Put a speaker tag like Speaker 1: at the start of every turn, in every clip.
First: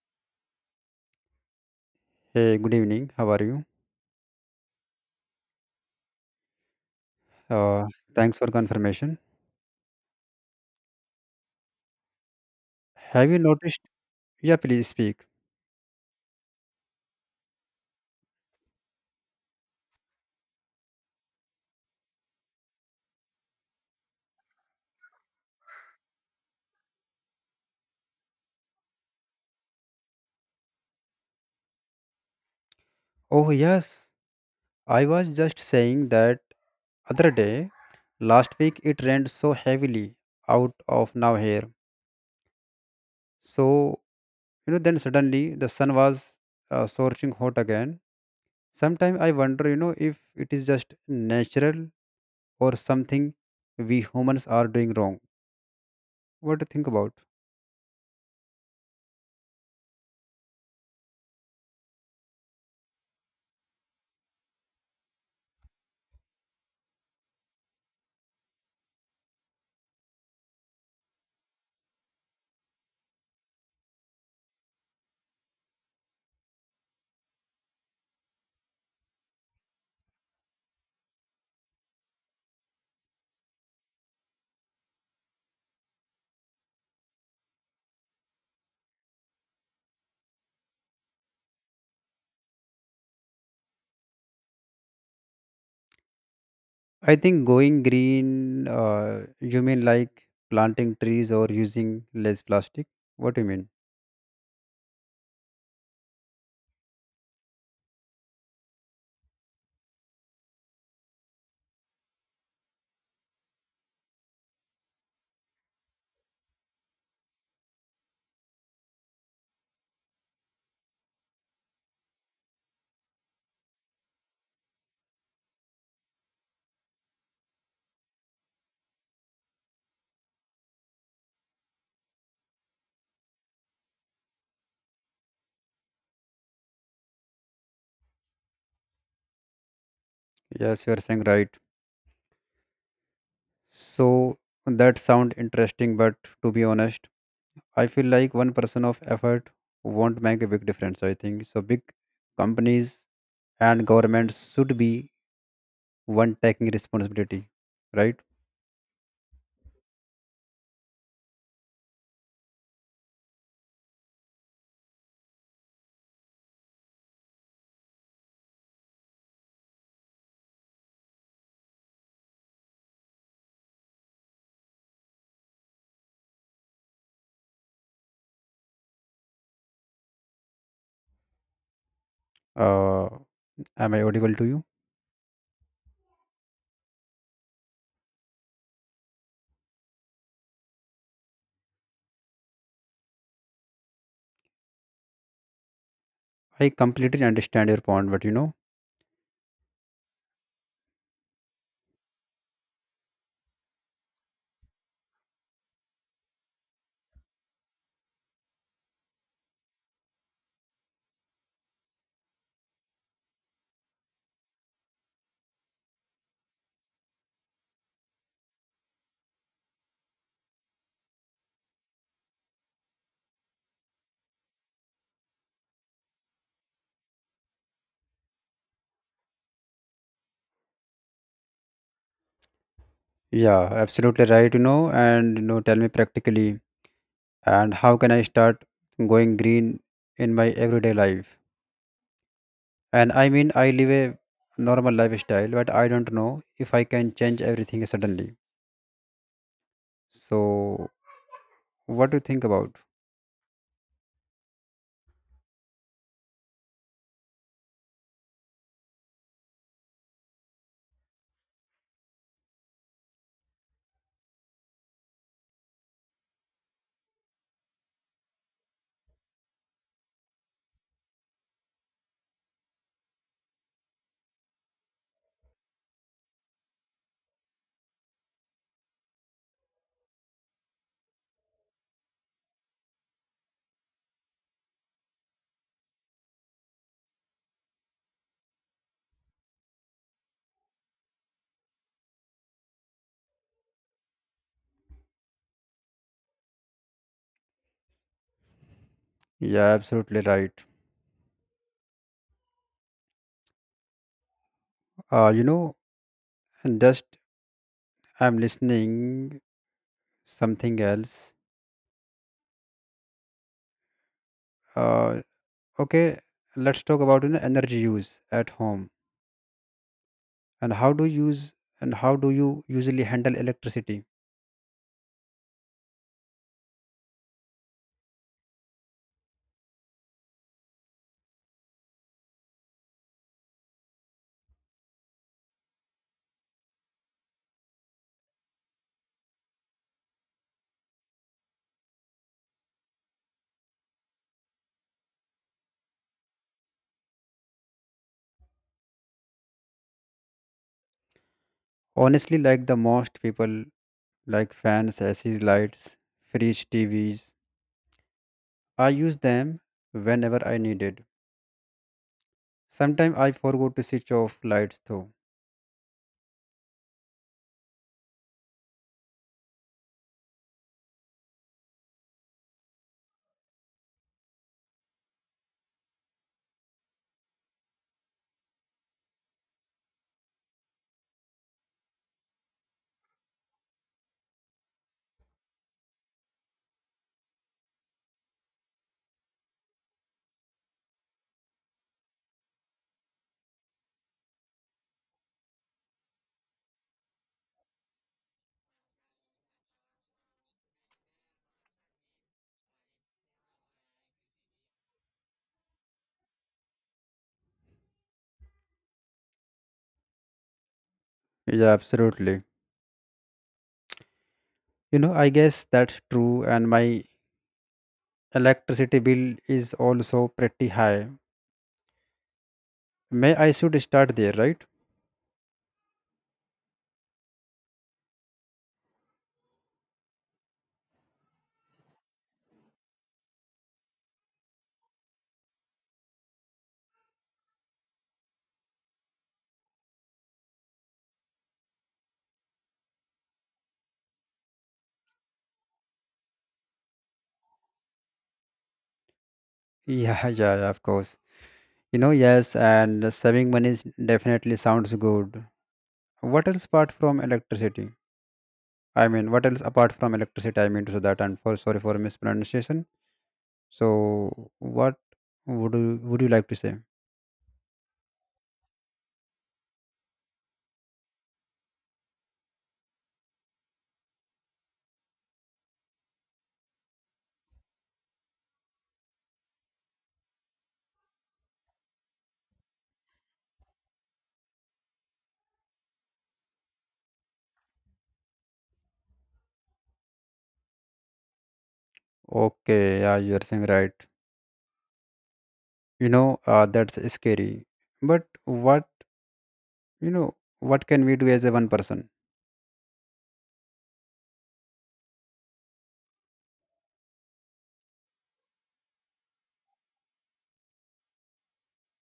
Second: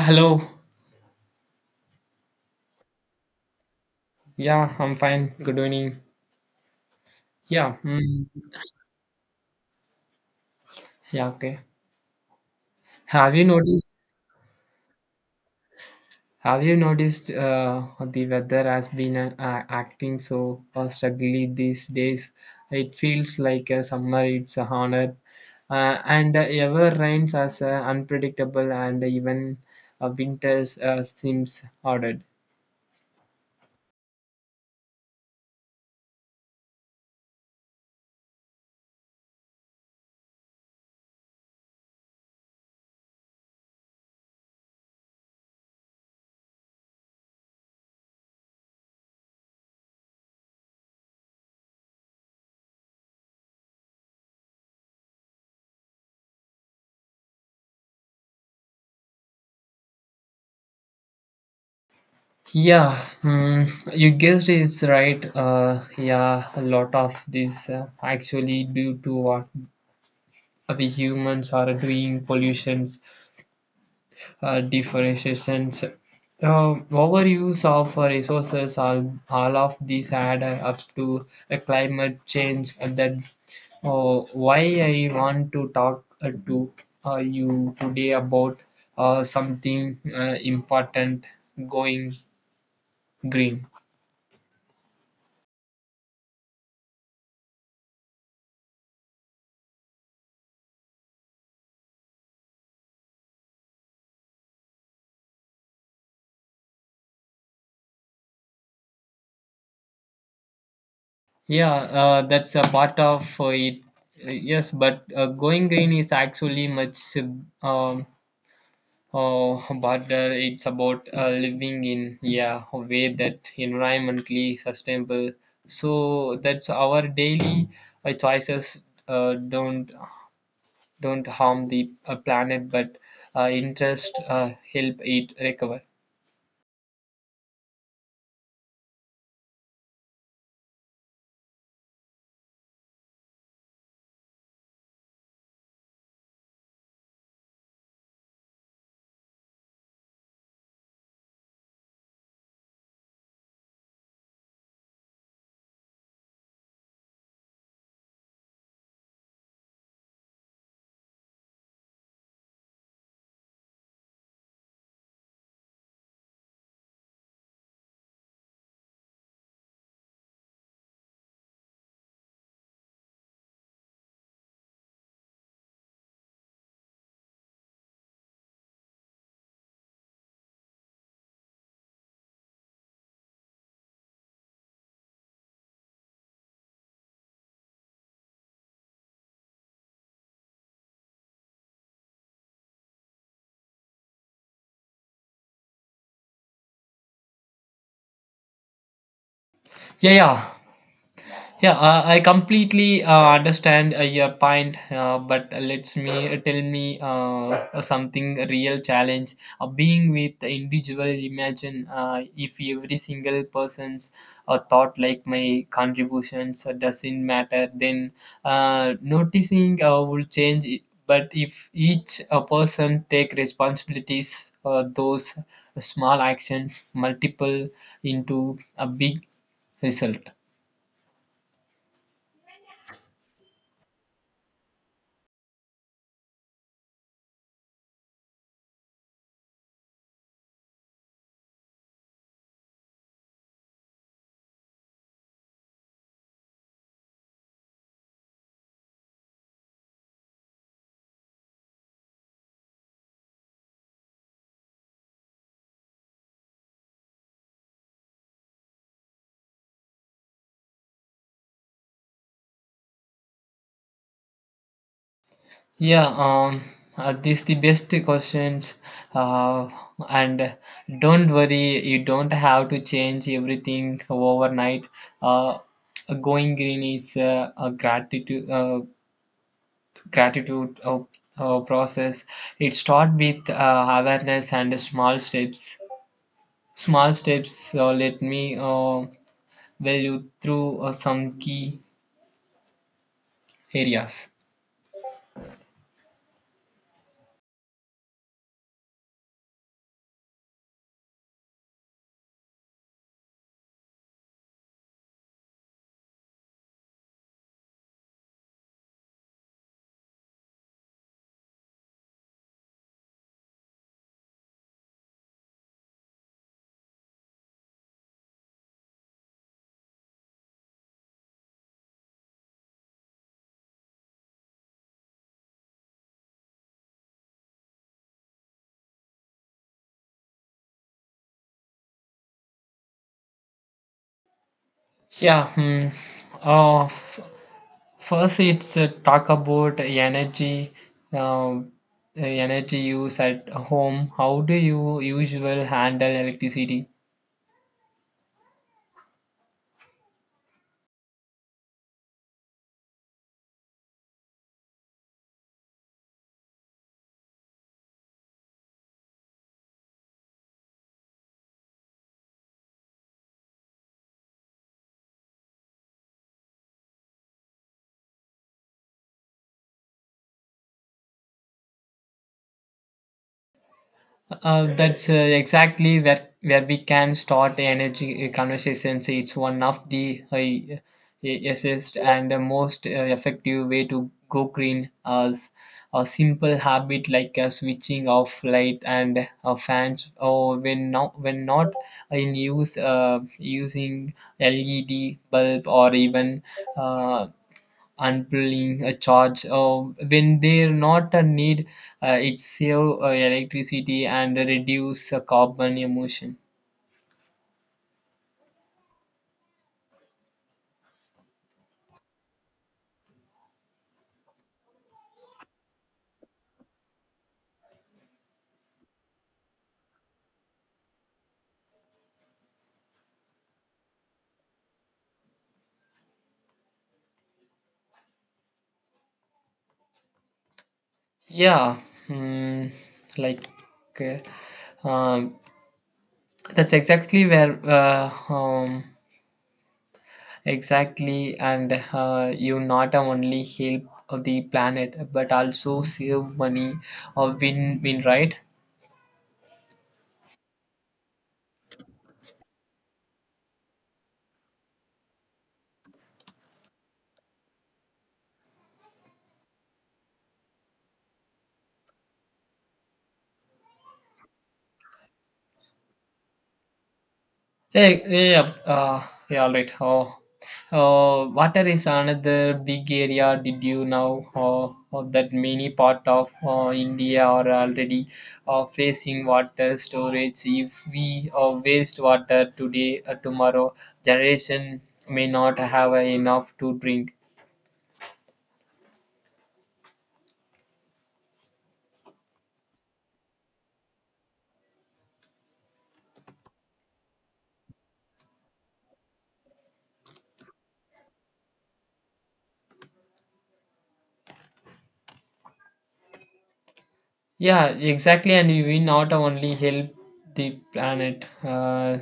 Speaker 1: Hello.
Speaker 2: Hey, good evening. How are you?
Speaker 1: Yeah, I'm fine. Good evening. Yeah.
Speaker 2: Uh, Thanks for confirmation.
Speaker 1: Yeah. Okay.
Speaker 2: Have
Speaker 1: Have
Speaker 2: you
Speaker 1: you
Speaker 2: noticed?
Speaker 1: noticed?
Speaker 2: Yeah, please speak.
Speaker 1: Have you noticed the weather has been acting so struggling these days? It feels like summer. It's a honor, and ever rains as unpredictable, and even winters seems ordered.
Speaker 2: Oh, yes. I was just saying that other day, last week it rained so heavily out of now here. So, then suddenly the sun was scorching hot again. Sometimes I wonder, if it is just natural or something we humans are doing wrong. What do you think about?
Speaker 1: Yeah, mm, you guessed it's right. Yeah, a lot of this actually due to what we humans are doing pollutions, deforestations, uh, overuse of resources, all of these add up to a climate change. And that why I want to talk to you today about something important going green.
Speaker 2: I think going green, you mean like planting trees or using less plastic? What do you mean?
Speaker 1: Yeah, that's a part of it. Yes, but going green is actually much um, Oh, but it's about living in, yeah, a way that environmentally sustainable. So that's our daily choices uh, don't don't harm the planet, but interest help it recover.
Speaker 2: Yes, you are saying right. So that sound interesting, but to be honest, I feel like one person of effort won't make a big difference. I think so. Big companies and governments should be one taking responsibility, right? Uh, am I audible to you? I completely understand your point, but
Speaker 1: Yeah, yeah, yeah. I completely understand your point, but let's me tell me something real challenge. Being with the individual, imagine if every single person's thought like my contributions doesn't matter, then noticing will change. It. But if each person take responsibilities, those small actions multiple into a big result.
Speaker 2: yeah, absolutely right. Tell me practically and how can I start going green in my everyday life, and I mean I live a normal lifestyle, but I don't know if I can change everything suddenly. So what do you think about?
Speaker 1: Yeah, this the best questions uh, and don't worry, you don't have to change everything overnight. uh, Going green is a gratitude, gratitude uh, process. It start with awareness and small steps. Small steps. Let me well you through some key areas.
Speaker 2: Yeah, absolutely right. You know, and just I'm listening something else, uh okay, let's talk about, energy use at home. And how do you use and how do you usually handle electricity?
Speaker 1: Yeah hmm. uh, First, it's talk about energy, um, energy use at home. How do you usually handle electricity?
Speaker 2: Honestly, like the most people, like fans, AC lights, fridge, TVs. I use them whenever I need it. Sometimes I forgot to switch off lights though.
Speaker 1: That's exactly where we can start energy conversations. It's one of the easiest and the most effective way to go green. As a simple habit like switching off light and fans or when not in use, using LED bulb or even uh, unpulling a charge when they're not a need, it save electricity and reduce carbon emission.
Speaker 2: Yeah, absolutely. I guess that's true, and my electricity bill is also pretty high. May I should start there, right?
Speaker 1: Yeah mm, like uh, um, that's exactly where, exactly, and you not only help the planet but also save money, or win win, right?
Speaker 2: Yeah, yeah, yeah, of course. You know, yes, and saving money is- definitely sounds good. What else apart from electricity? I mean, what else apart from electricity? I mean, so that and for sorry for mispronunciation. So what would you like to say?
Speaker 1: Yeah, yeah, all right. Oh, Water is another big area. Did you know that many part of India are already facing water storage? If we waste water today, tomorrow generation may not have enough to drink.
Speaker 2: Okay, yeah, you are saying right. That's scary. But what can we do as a one person?
Speaker 1: Yeah, exactly, and we not only help the planet. Uh,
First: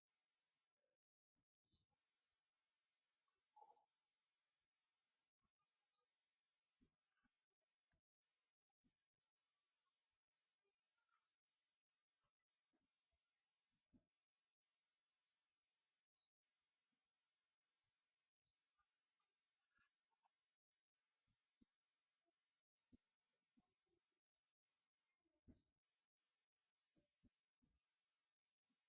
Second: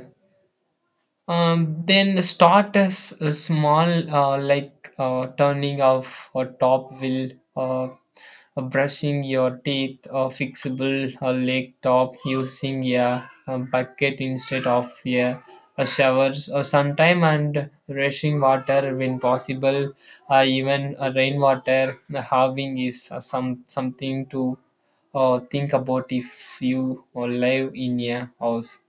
Speaker 1: Um, Then start as a small, like turning off a top wheel, uh, brushing your teeth, a fixable leg top, using a bucket instead of a showers or sometime, and rushing water when possible, even rainwater having is something to think about if you live in a house.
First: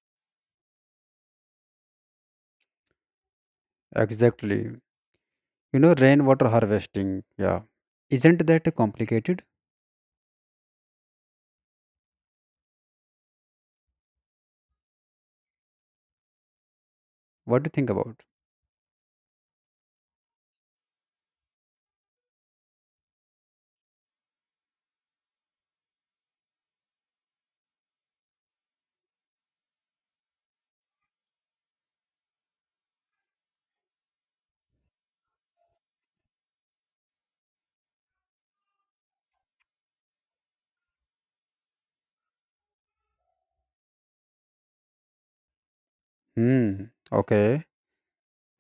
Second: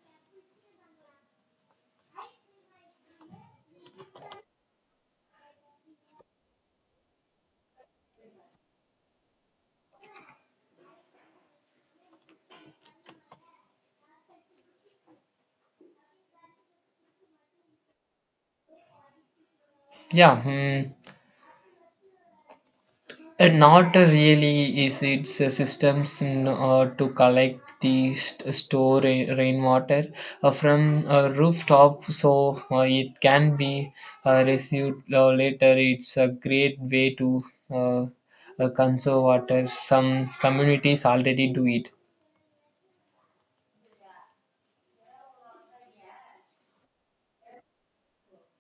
Speaker 2: Exactly. You know, rainwater harvesting. Yeah, isn't that complicated? What do you think about?
Speaker 1: Yeah. Hmm. Not really is its systems in, to collect the store rainwater from a rooftop so it can be received later. It's a great way to uh, conserve water. Some communities already do it.
Speaker 2: Hmm. Okay.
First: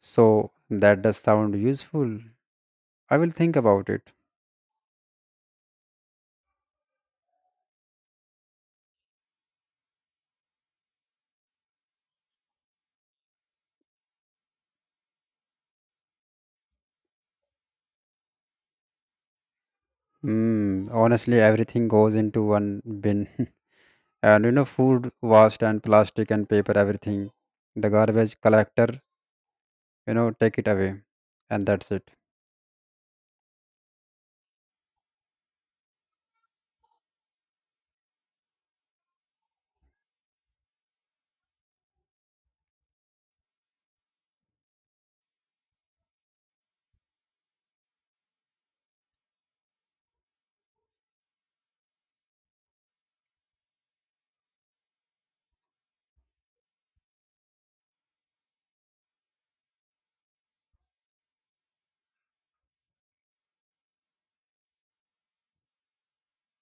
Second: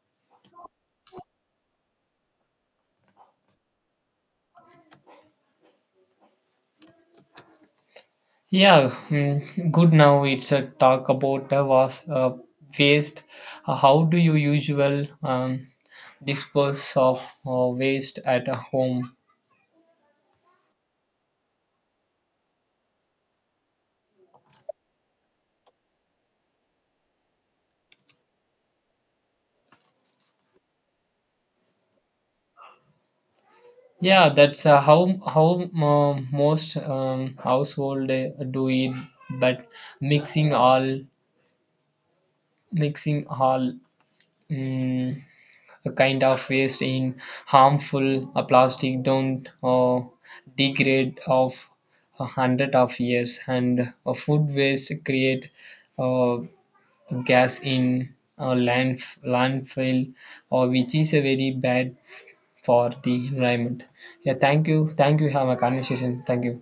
Speaker 2: So that does sound useful. I will think about it.
Speaker 1: Yeah. good, now it's a talk about waste. How do you usual dispose of waste at a home?
Speaker 2: Hmm. Honestly, everything goes into one bin. And food waste and plastic and paper, everything the garbage collector, take it away, and that's it.
Speaker 1: Yeah, that's how most household do it. But mixing all mixing all mm a kind of waste in harmful plastic don't degrade of 100 of years, and food waste create uh, gas in uh, land landfill, or which is a very bad for the environment. Yeah, thank you, thank you. Have a conversation. Thank you.